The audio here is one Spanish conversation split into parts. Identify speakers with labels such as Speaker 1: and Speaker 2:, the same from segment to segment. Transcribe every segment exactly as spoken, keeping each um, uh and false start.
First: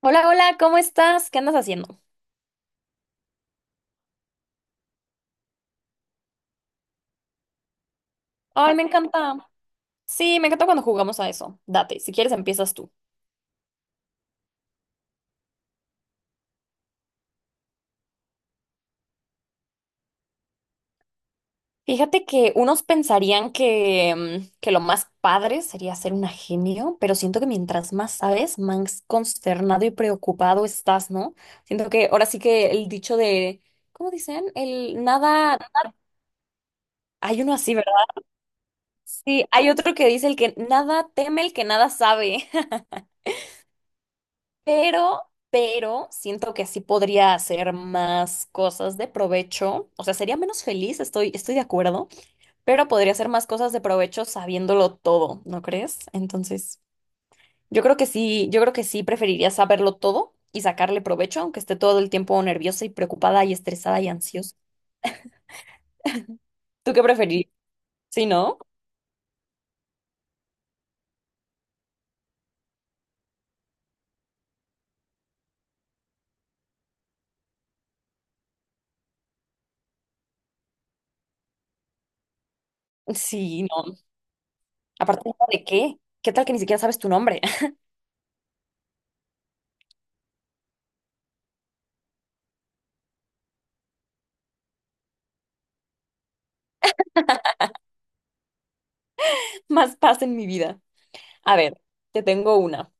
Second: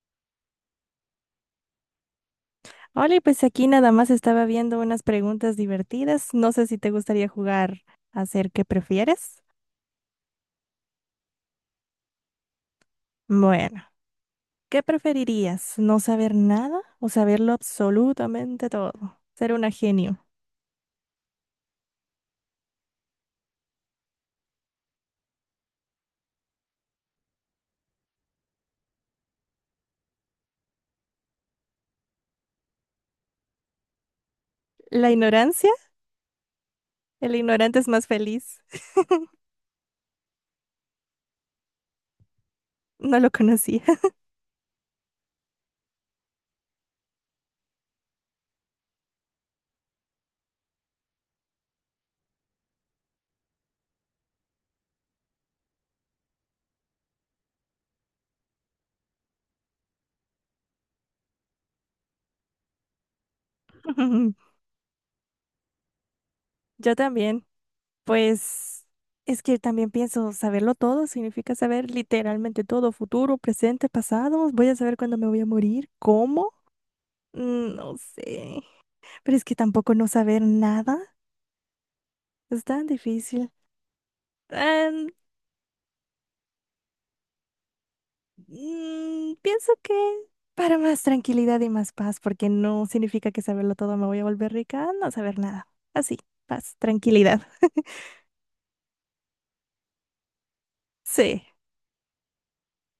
Speaker 1: Hola, hola, ¿cómo estás? ¿Qué andas haciendo?
Speaker 2: Hola, y pues aquí nada más estaba viendo unas preguntas divertidas. No sé si te gustaría jugar a hacer qué
Speaker 1: Ay, me encanta.
Speaker 2: prefieres.
Speaker 1: Sí, me encanta cuando jugamos a eso. Date, si quieres empiezas tú.
Speaker 2: Bueno, ¿qué preferirías? ¿No saber nada o saberlo absolutamente todo? Ser una genio.
Speaker 1: Fíjate que unos pensarían que, mm, que lo más padre sería ser un genio, pero siento que mientras más sabes, más consternado y preocupado estás, ¿no? Siento que ahora sí que el dicho de, ¿cómo dicen? El
Speaker 2: ¿La
Speaker 1: nada,
Speaker 2: ignorancia? El
Speaker 1: hay uno así,
Speaker 2: ignorante es
Speaker 1: ¿verdad?
Speaker 2: más feliz.
Speaker 1: Sí, hay otro que dice el que nada teme el que nada sabe.
Speaker 2: No lo conocía.
Speaker 1: Pero, pero siento que sí podría hacer más cosas de provecho. O sea, sería menos feliz, estoy, estoy de acuerdo, pero podría hacer más cosas de provecho sabiéndolo todo, ¿no crees? Entonces, yo creo que sí, yo creo que sí preferiría saberlo todo y sacarle provecho, aunque esté todo el tiempo nerviosa y preocupada y estresada y ansiosa. ¿Tú
Speaker 2: Yo
Speaker 1: qué
Speaker 2: también.
Speaker 1: preferirías? Sí, ¿no?
Speaker 2: Pues es que también pienso, saberlo todo significa saber literalmente todo, futuro, presente, pasado. Voy a saber cuándo me voy a morir, cómo. Mm, No sé. Pero es que tampoco no saber nada es tan difícil.
Speaker 1: Sí, no.
Speaker 2: Em,
Speaker 1: ¿Aparte, no, de qué? ¿Qué tal que ni siquiera sabes tu nombre?
Speaker 2: mm, pienso que para más tranquilidad y más paz, porque no significa que saberlo todo me voy a volver rica, no saber nada. Así, paz, tranquilidad.
Speaker 1: Más paz en mi vida.
Speaker 2: Sí.
Speaker 1: A ver, te tengo una.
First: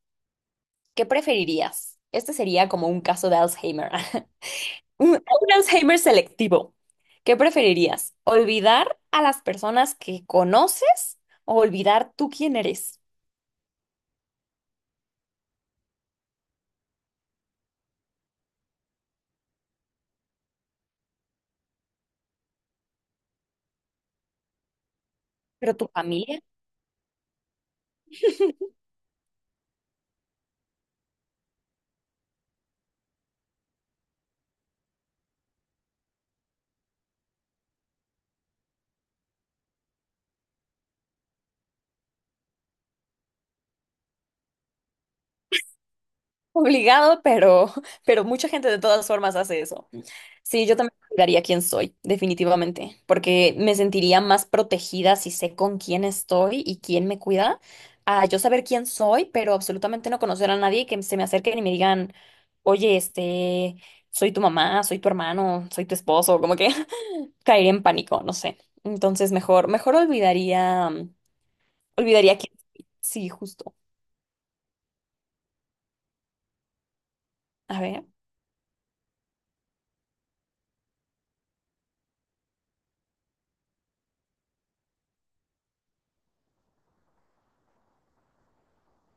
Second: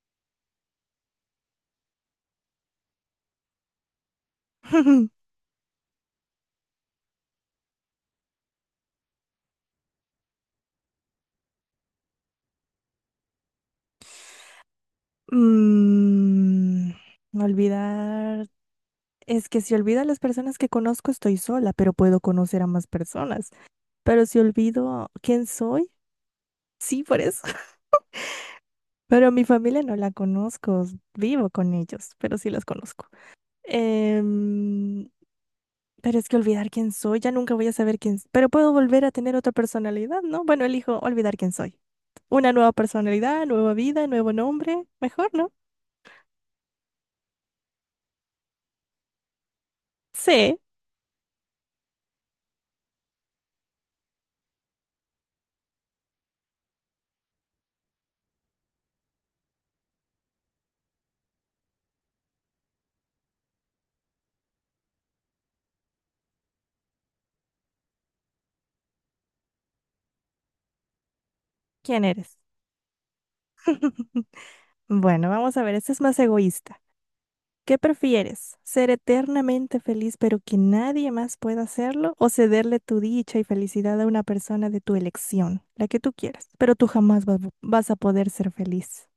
Speaker 1: ¿Qué preferirías? Este sería como un caso de Alzheimer, un, un Alzheimer selectivo. ¿Qué preferirías? ¿Olvidar a las personas que conoces o olvidar tú quién eres?
Speaker 2: Mm, olvidar. Es que si olvido a las personas que conozco, estoy sola, pero puedo conocer a más personas. Pero si olvido quién
Speaker 1: Pero tu
Speaker 2: soy,
Speaker 1: familia,
Speaker 2: sí, por eso. Pero mi familia no la conozco, vivo con ellos, pero sí los conozco. Em, pero es que olvidar quién soy, ya nunca voy a saber quién, pero puedo volver a tener otra personalidad, ¿no? Bueno, elijo olvidar quién soy. Una nueva personalidad, nueva vida, nuevo nombre, mejor, ¿no?
Speaker 1: obligado, pero, pero mucha gente de todas formas hace eso.
Speaker 2: Sé
Speaker 1: Sí, yo también cuidaría quién soy, definitivamente, porque me sentiría más protegida si sé con quién estoy y quién me cuida, a yo saber quién soy, pero absolutamente no conocer a nadie y que se me acerquen y me digan, oye, este, soy tu mamá, soy tu hermano, soy tu esposo, como que caería en pánico, no sé. Entonces, mejor, mejor olvidaría, mm,
Speaker 2: quién
Speaker 1: olvidaría
Speaker 2: eres.
Speaker 1: quién soy. Sí, justo.
Speaker 2: Bueno, vamos a ver, este es más egoísta. ¿Qué
Speaker 1: A ver.
Speaker 2: prefieres? ¿Ser eternamente feliz pero que nadie más pueda hacerlo? ¿O cederle tu dicha y felicidad a una persona de tu elección, la que tú quieras? Pero tú jamás va- vas a poder ser feliz.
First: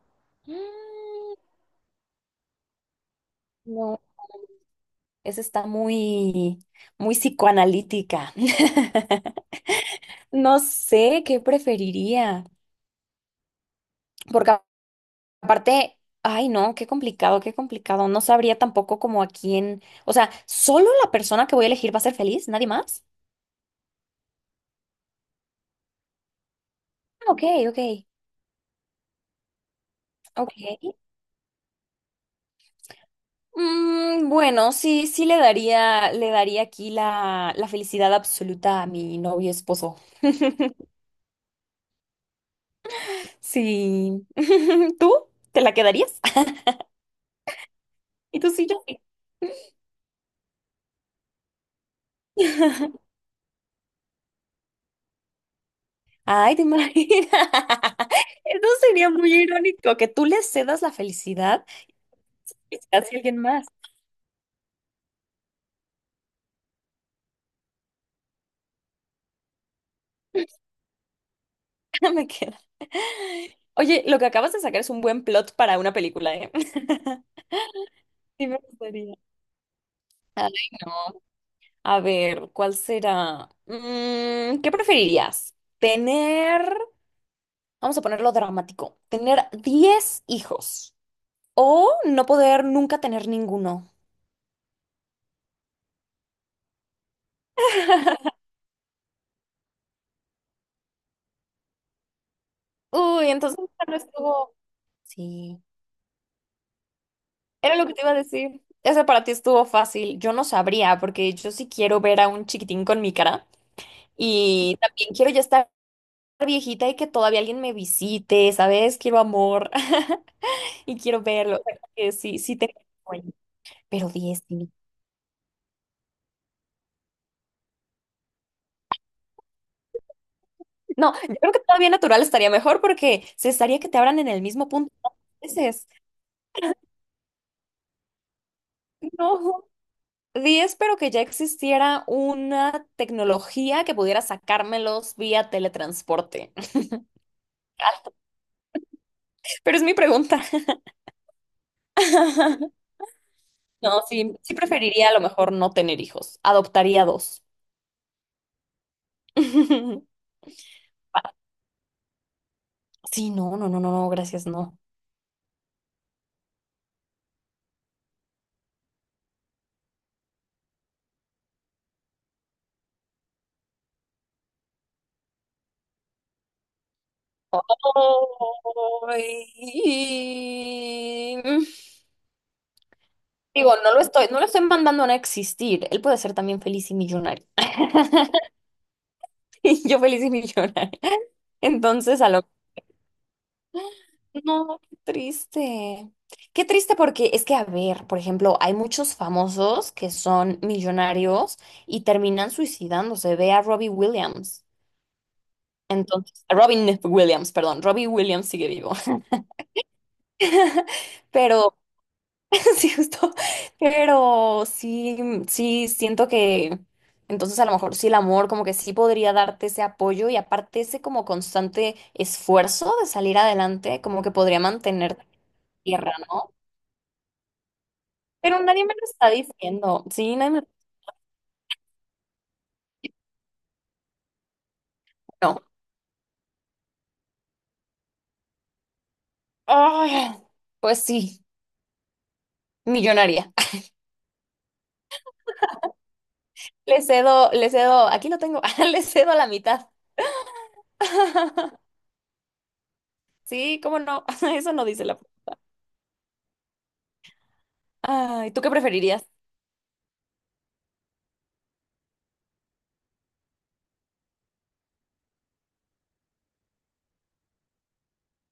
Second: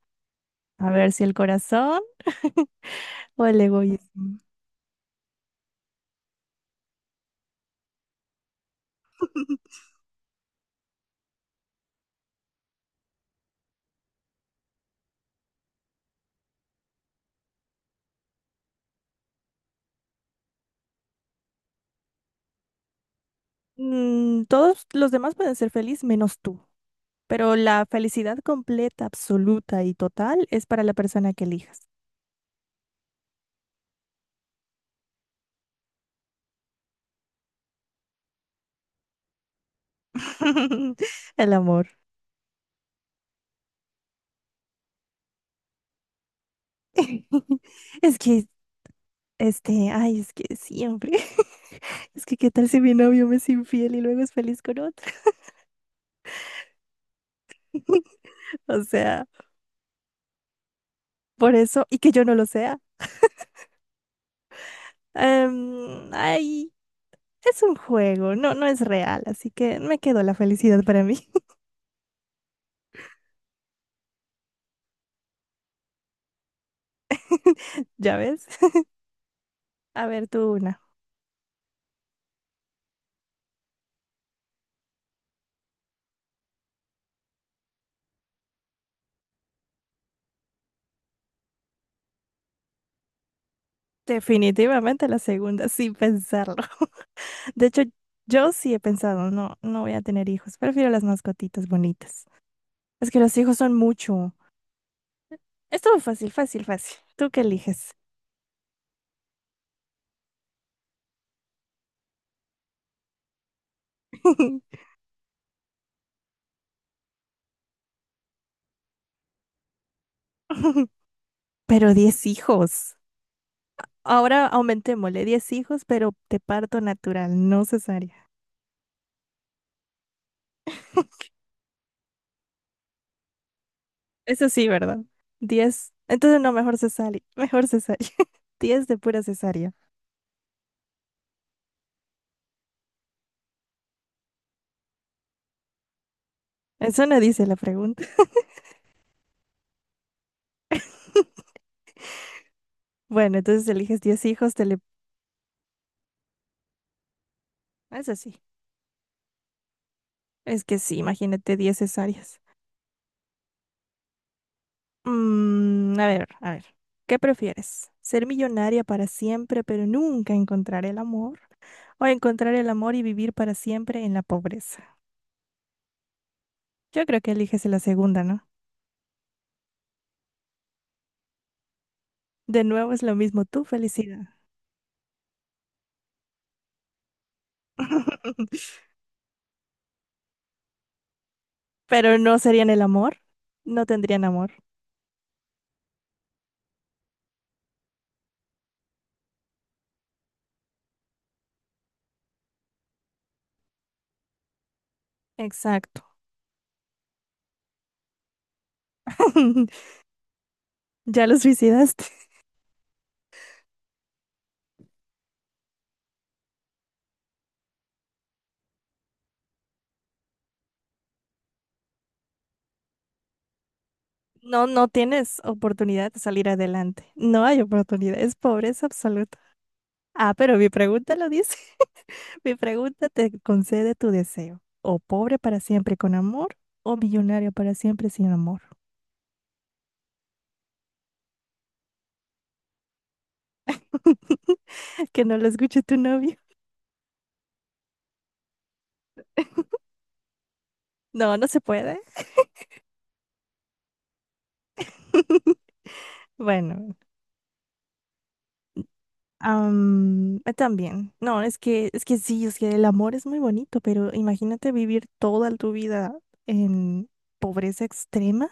Speaker 2: A ver
Speaker 1: Mm,
Speaker 2: si el corazón o el
Speaker 1: no,
Speaker 2: egoísmo.
Speaker 1: esa está muy, muy psicoanalítica. No sé qué preferiría, porque a- aparte, ay no, qué complicado, qué complicado. No sabría tampoco como a quién, o sea, solo la persona que voy a elegir va a ser feliz, nadie más.
Speaker 2: Mm, todos los demás pueden ser feliz menos tú,
Speaker 1: Ah, ok,
Speaker 2: pero
Speaker 1: ok,
Speaker 2: la felicidad completa, absoluta y total es para la
Speaker 1: ok.
Speaker 2: persona que elijas.
Speaker 1: Mm, bueno, sí, sí le daría, le daría aquí la, la felicidad absoluta a mi novio esposo.
Speaker 2: El amor.
Speaker 1: Sí. ¿Tú? ¿Te la quedarías?
Speaker 2: Es
Speaker 1: ¿Y
Speaker 2: que,
Speaker 1: tú sí, yo? ¿Sí?
Speaker 2: este, ay, es que siempre. Es que qué tal si mi novio me es infiel y luego es feliz con otro.
Speaker 1: Ay, ¿te imaginas? Eso
Speaker 2: O
Speaker 1: sería
Speaker 2: sea,
Speaker 1: muy irónico, que tú le cedas la
Speaker 2: por
Speaker 1: felicidad
Speaker 2: eso, y que yo no lo
Speaker 1: y
Speaker 2: sea.
Speaker 1: se la des a alguien más.
Speaker 2: Em, ay, es un juego, no, no es real, así que me quedo la felicidad para mí.
Speaker 1: Me queda. Oye, lo que acabas de sacar es un buen plot para una película, ¿eh?
Speaker 2: ¿Ya ves?
Speaker 1: Sí me gustaría.
Speaker 2: A ver,
Speaker 1: Ay,
Speaker 2: tú una.
Speaker 1: no. A ver, ¿cuál será? Mm, ¿qué preferirías? Tener, vamos a ponerlo dramático, tener diez hijos o no poder nunca tener ninguno.
Speaker 2: Definitivamente la segunda, sin pensarlo. De hecho, yo sí he pensado, no, no voy a tener hijos. Prefiero las mascotitas bonitas. Es que
Speaker 1: Uy,
Speaker 2: los hijos
Speaker 1: entonces
Speaker 2: son
Speaker 1: no
Speaker 2: mucho.
Speaker 1: estuvo. Sí.
Speaker 2: Estuvo fácil, fácil, fácil. ¿Tú qué
Speaker 1: Era lo
Speaker 2: eliges?
Speaker 1: que te iba a decir. Ese para ti estuvo fácil. Yo no sabría, porque yo sí quiero ver a un chiquitín con mi cara. Y también quiero ya estar viejita y que todavía alguien me visite, ¿sabes? Quiero amor y quiero verlo. O sea, como
Speaker 2: Pero
Speaker 1: que
Speaker 2: diez
Speaker 1: sí, sí tengo
Speaker 2: hijos.
Speaker 1: sueño, pero diez
Speaker 2: Ahora
Speaker 1: sí.
Speaker 2: aumentémosle diez hijos, pero de parto natural, no cesárea.
Speaker 1: No, yo creo que todavía natural estaría mejor porque se estaría que te abran en el
Speaker 2: Eso sí,
Speaker 1: mismo punto
Speaker 2: ¿verdad?
Speaker 1: dos veces.
Speaker 2: Diez, entonces no, mejor cesárea. Mejor cesárea. Diez de pura
Speaker 1: No,
Speaker 2: cesárea.
Speaker 1: diez pero que ya existiera una tecnología que pudiera sacármelos vía teletransporte.
Speaker 2: Eso no dice la pregunta.
Speaker 1: Pero es mi pregunta.
Speaker 2: Bueno, entonces eliges
Speaker 1: No,
Speaker 2: diez
Speaker 1: sí,
Speaker 2: hijos,
Speaker 1: sí
Speaker 2: te le...
Speaker 1: preferiría a lo mejor no tener hijos. Adoptaría dos.
Speaker 2: Eso sí. Es que sí, imagínate diez cesáreas.
Speaker 1: Sí, no, no, no, no, no, gracias, no.
Speaker 2: Mm, a ver, a ver. ¿Qué prefieres? ¿Ser millonaria para siempre, pero nunca encontrar el amor? ¿O encontrar el amor y vivir para siempre en la pobreza? Yo creo que eliges la segunda, ¿no?
Speaker 1: Ay.
Speaker 2: De nuevo es lo mismo, tu
Speaker 1: Digo, no lo
Speaker 2: felicidad.
Speaker 1: estoy, no lo estoy mandando a no existir. Él puede ser también feliz y millonario. Y yo feliz y millonaria.
Speaker 2: Pero
Speaker 1: Entonces, a
Speaker 2: no
Speaker 1: lo...
Speaker 2: serían el amor, no tendrían amor.
Speaker 1: No, qué triste. Qué triste porque es que, a ver, por ejemplo, hay muchos famosos que son millonarios y terminan suicidándose. Ve a Robbie Williams.
Speaker 2: Exacto.
Speaker 1: Entonces, Robin Williams, perdón, Robbie Williams sigue vivo.
Speaker 2: Ya lo
Speaker 1: Pero,
Speaker 2: suicidaste.
Speaker 1: sí, justo, pero sí, sí, siento que entonces a lo mejor sí el amor como que sí podría darte ese apoyo y aparte ese como constante esfuerzo de salir adelante, como que podría
Speaker 2: No, no
Speaker 1: mantenerte en
Speaker 2: tienes oportunidad
Speaker 1: tierra,
Speaker 2: de salir
Speaker 1: ¿no?
Speaker 2: adelante. No hay oportunidad, es
Speaker 1: Pero
Speaker 2: pobreza
Speaker 1: nadie me lo está
Speaker 2: absoluta.
Speaker 1: diciendo,
Speaker 2: Ah,
Speaker 1: sí, nadie
Speaker 2: pero
Speaker 1: me lo...
Speaker 2: mi pregunta lo dice. Mi pregunta te concede tu deseo. O pobre para
Speaker 1: No.
Speaker 2: siempre con amor, o millonario para siempre sin amor.
Speaker 1: Ay, pues sí, millonaria.
Speaker 2: Que no lo escuche tu novio.
Speaker 1: Le cedo, le cedo, aquí lo tengo, le cedo la mitad.
Speaker 2: No, no se puede.
Speaker 1: Sí, cómo no, eso no dice la.
Speaker 2: Bueno.
Speaker 1: Ay, ¿tú qué preferirías?
Speaker 2: Am, eh, también. No, es que, es que sí, es que el amor es muy bonito, pero imagínate vivir toda tu vida en pobreza extrema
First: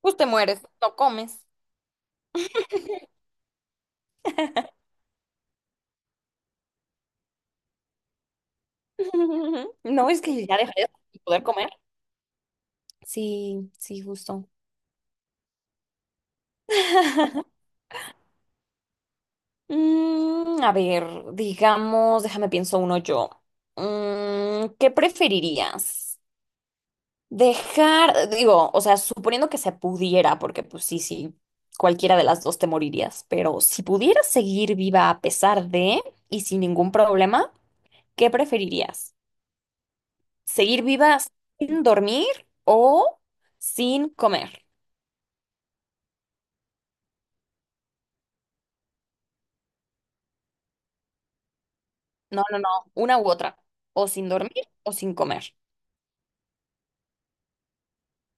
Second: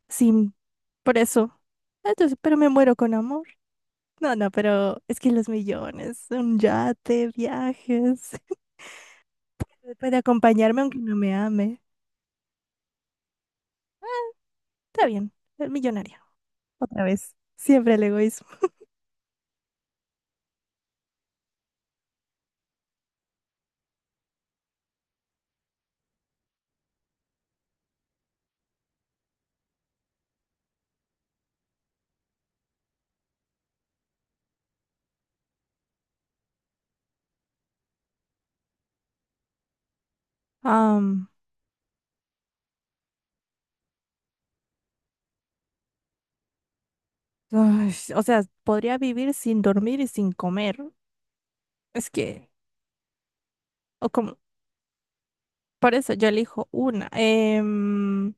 Speaker 1: Pues te
Speaker 2: sin
Speaker 1: mueres, no
Speaker 2: por
Speaker 1: comes.
Speaker 2: eso. Ah, entonces, pero me muero con amor. No, no, pero es que los millones, un yate, viajes,
Speaker 1: No,
Speaker 2: puede
Speaker 1: es que ya
Speaker 2: acompañarme
Speaker 1: dejarías
Speaker 2: aunque no
Speaker 1: de
Speaker 2: me
Speaker 1: poder comer.
Speaker 2: ame.
Speaker 1: Sí, sí, justo.
Speaker 2: Está bien, el millonario. Otra vez. Siempre el egoísmo.
Speaker 1: Mm, a ver, digamos, déjame pienso uno yo. Mm, ¿qué preferirías? Dejar, digo, o sea, suponiendo que se pudiera, porque pues sí, sí, cualquiera de las dos te morirías, pero si pudieras seguir viva a pesar de y sin ningún problema, ¿qué preferirías? Seguir viva
Speaker 2: Am,
Speaker 1: sin dormir o sin comer.
Speaker 2: ay, o sea, podría vivir sin dormir y sin comer. Es
Speaker 1: No,
Speaker 2: que,
Speaker 1: no, no, una u otra.
Speaker 2: o
Speaker 1: O sin
Speaker 2: como
Speaker 1: dormir o sin comer.
Speaker 2: Por eso yo elijo una. Em,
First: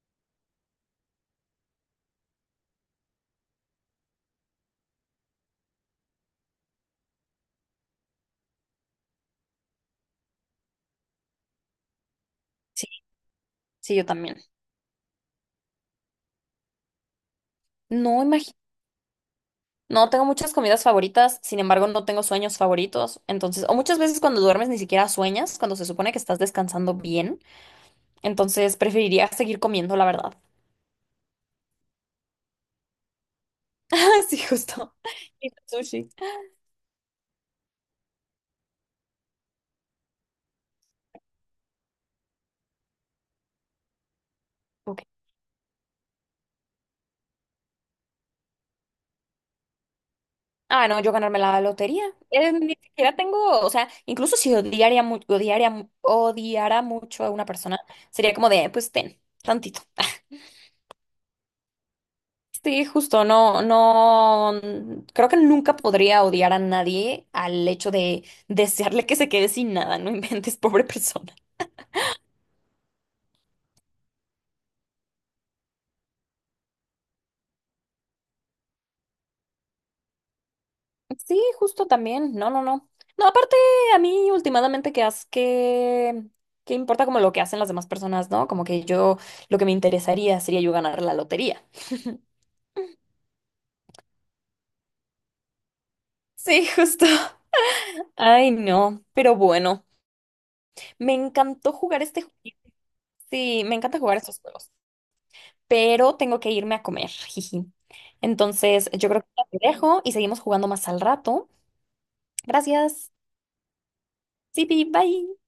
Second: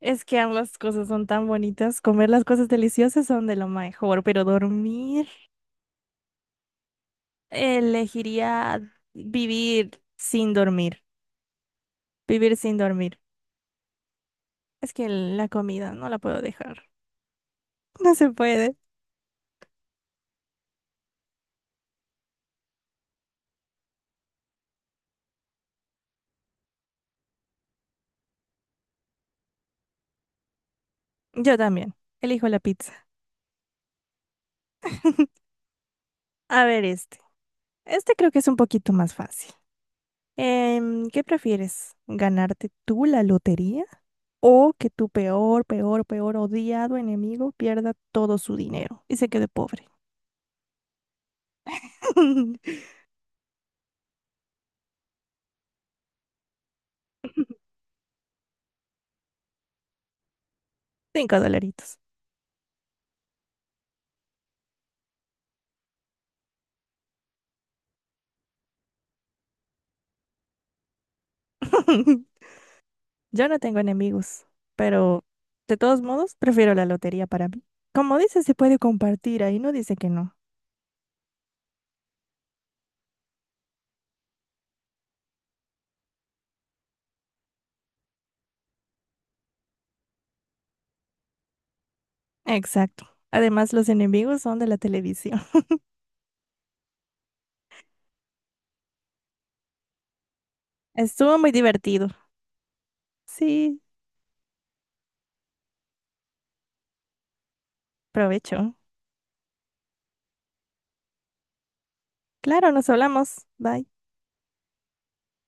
Speaker 2: es que ambas cosas son tan bonitas. Comer las cosas deliciosas son de lo mejor, pero dormir, elegiría vivir sin dormir. Vivir sin
Speaker 1: Sí,
Speaker 2: dormir.
Speaker 1: sí, yo también.
Speaker 2: Es que la comida no la puedo dejar. No
Speaker 1: No,
Speaker 2: se
Speaker 1: imagino.
Speaker 2: puede.
Speaker 1: No, tengo muchas comidas favoritas, sin embargo, no tengo sueños favoritos. Entonces, o muchas veces cuando duermes ni siquiera sueñas, cuando se supone que estás descansando bien. Entonces, preferiría seguir comiendo, la verdad.
Speaker 2: Yo también. Elijo la pizza.
Speaker 1: Sí, justo. Y sushi.
Speaker 2: A ver este. Este creo que es un poquito más fácil. Em, ¿qué prefieres? ¿Ganarte tú la lotería? O que
Speaker 1: Ok.
Speaker 2: tu peor, peor, peor odiado enemigo pierda todo su dinero y se quede pobre.
Speaker 1: Ah, no, yo ganarme la lotería. Eh, ni siquiera tengo, o sea, incluso si odiaría, mu- odiaría, mu- odiara mucho a una persona, sería como de, pues ten, tantito.
Speaker 2: Cinco dolaritos.
Speaker 1: Sí, justo, no, no, mm, creo que nunca podría odiar a nadie al hecho de desearle que se quede sin nada, no inventes, pobre persona.
Speaker 2: Yo no tengo enemigos, pero de todos modos prefiero la lotería para mí. Como dice, se puede compartir, ahí no dice que no.
Speaker 1: Sí, justo también, no, no, no. No, aparte, a mí últimamente que haz que, que importa como lo que hacen las demás personas, ¿no? Como que yo, lo que me interesaría sería yo ganar la lotería.
Speaker 2: Exacto. Además, los enemigos son de la televisión.
Speaker 1: Sí, justo. Ay, no, pero bueno, me
Speaker 2: Estuvo muy
Speaker 1: encantó jugar
Speaker 2: divertido.
Speaker 1: este. ju- Sí, me
Speaker 2: Sí,
Speaker 1: encanta jugar estos juegos, pero tengo que irme a comer, jiji.
Speaker 2: provecho.
Speaker 1: Entonces, yo creo que ya te dejo y seguimos jugando más al rato.
Speaker 2: Claro, nos
Speaker 1: Gracias.
Speaker 2: hablamos. Bye.
Speaker 1: Sí, bye.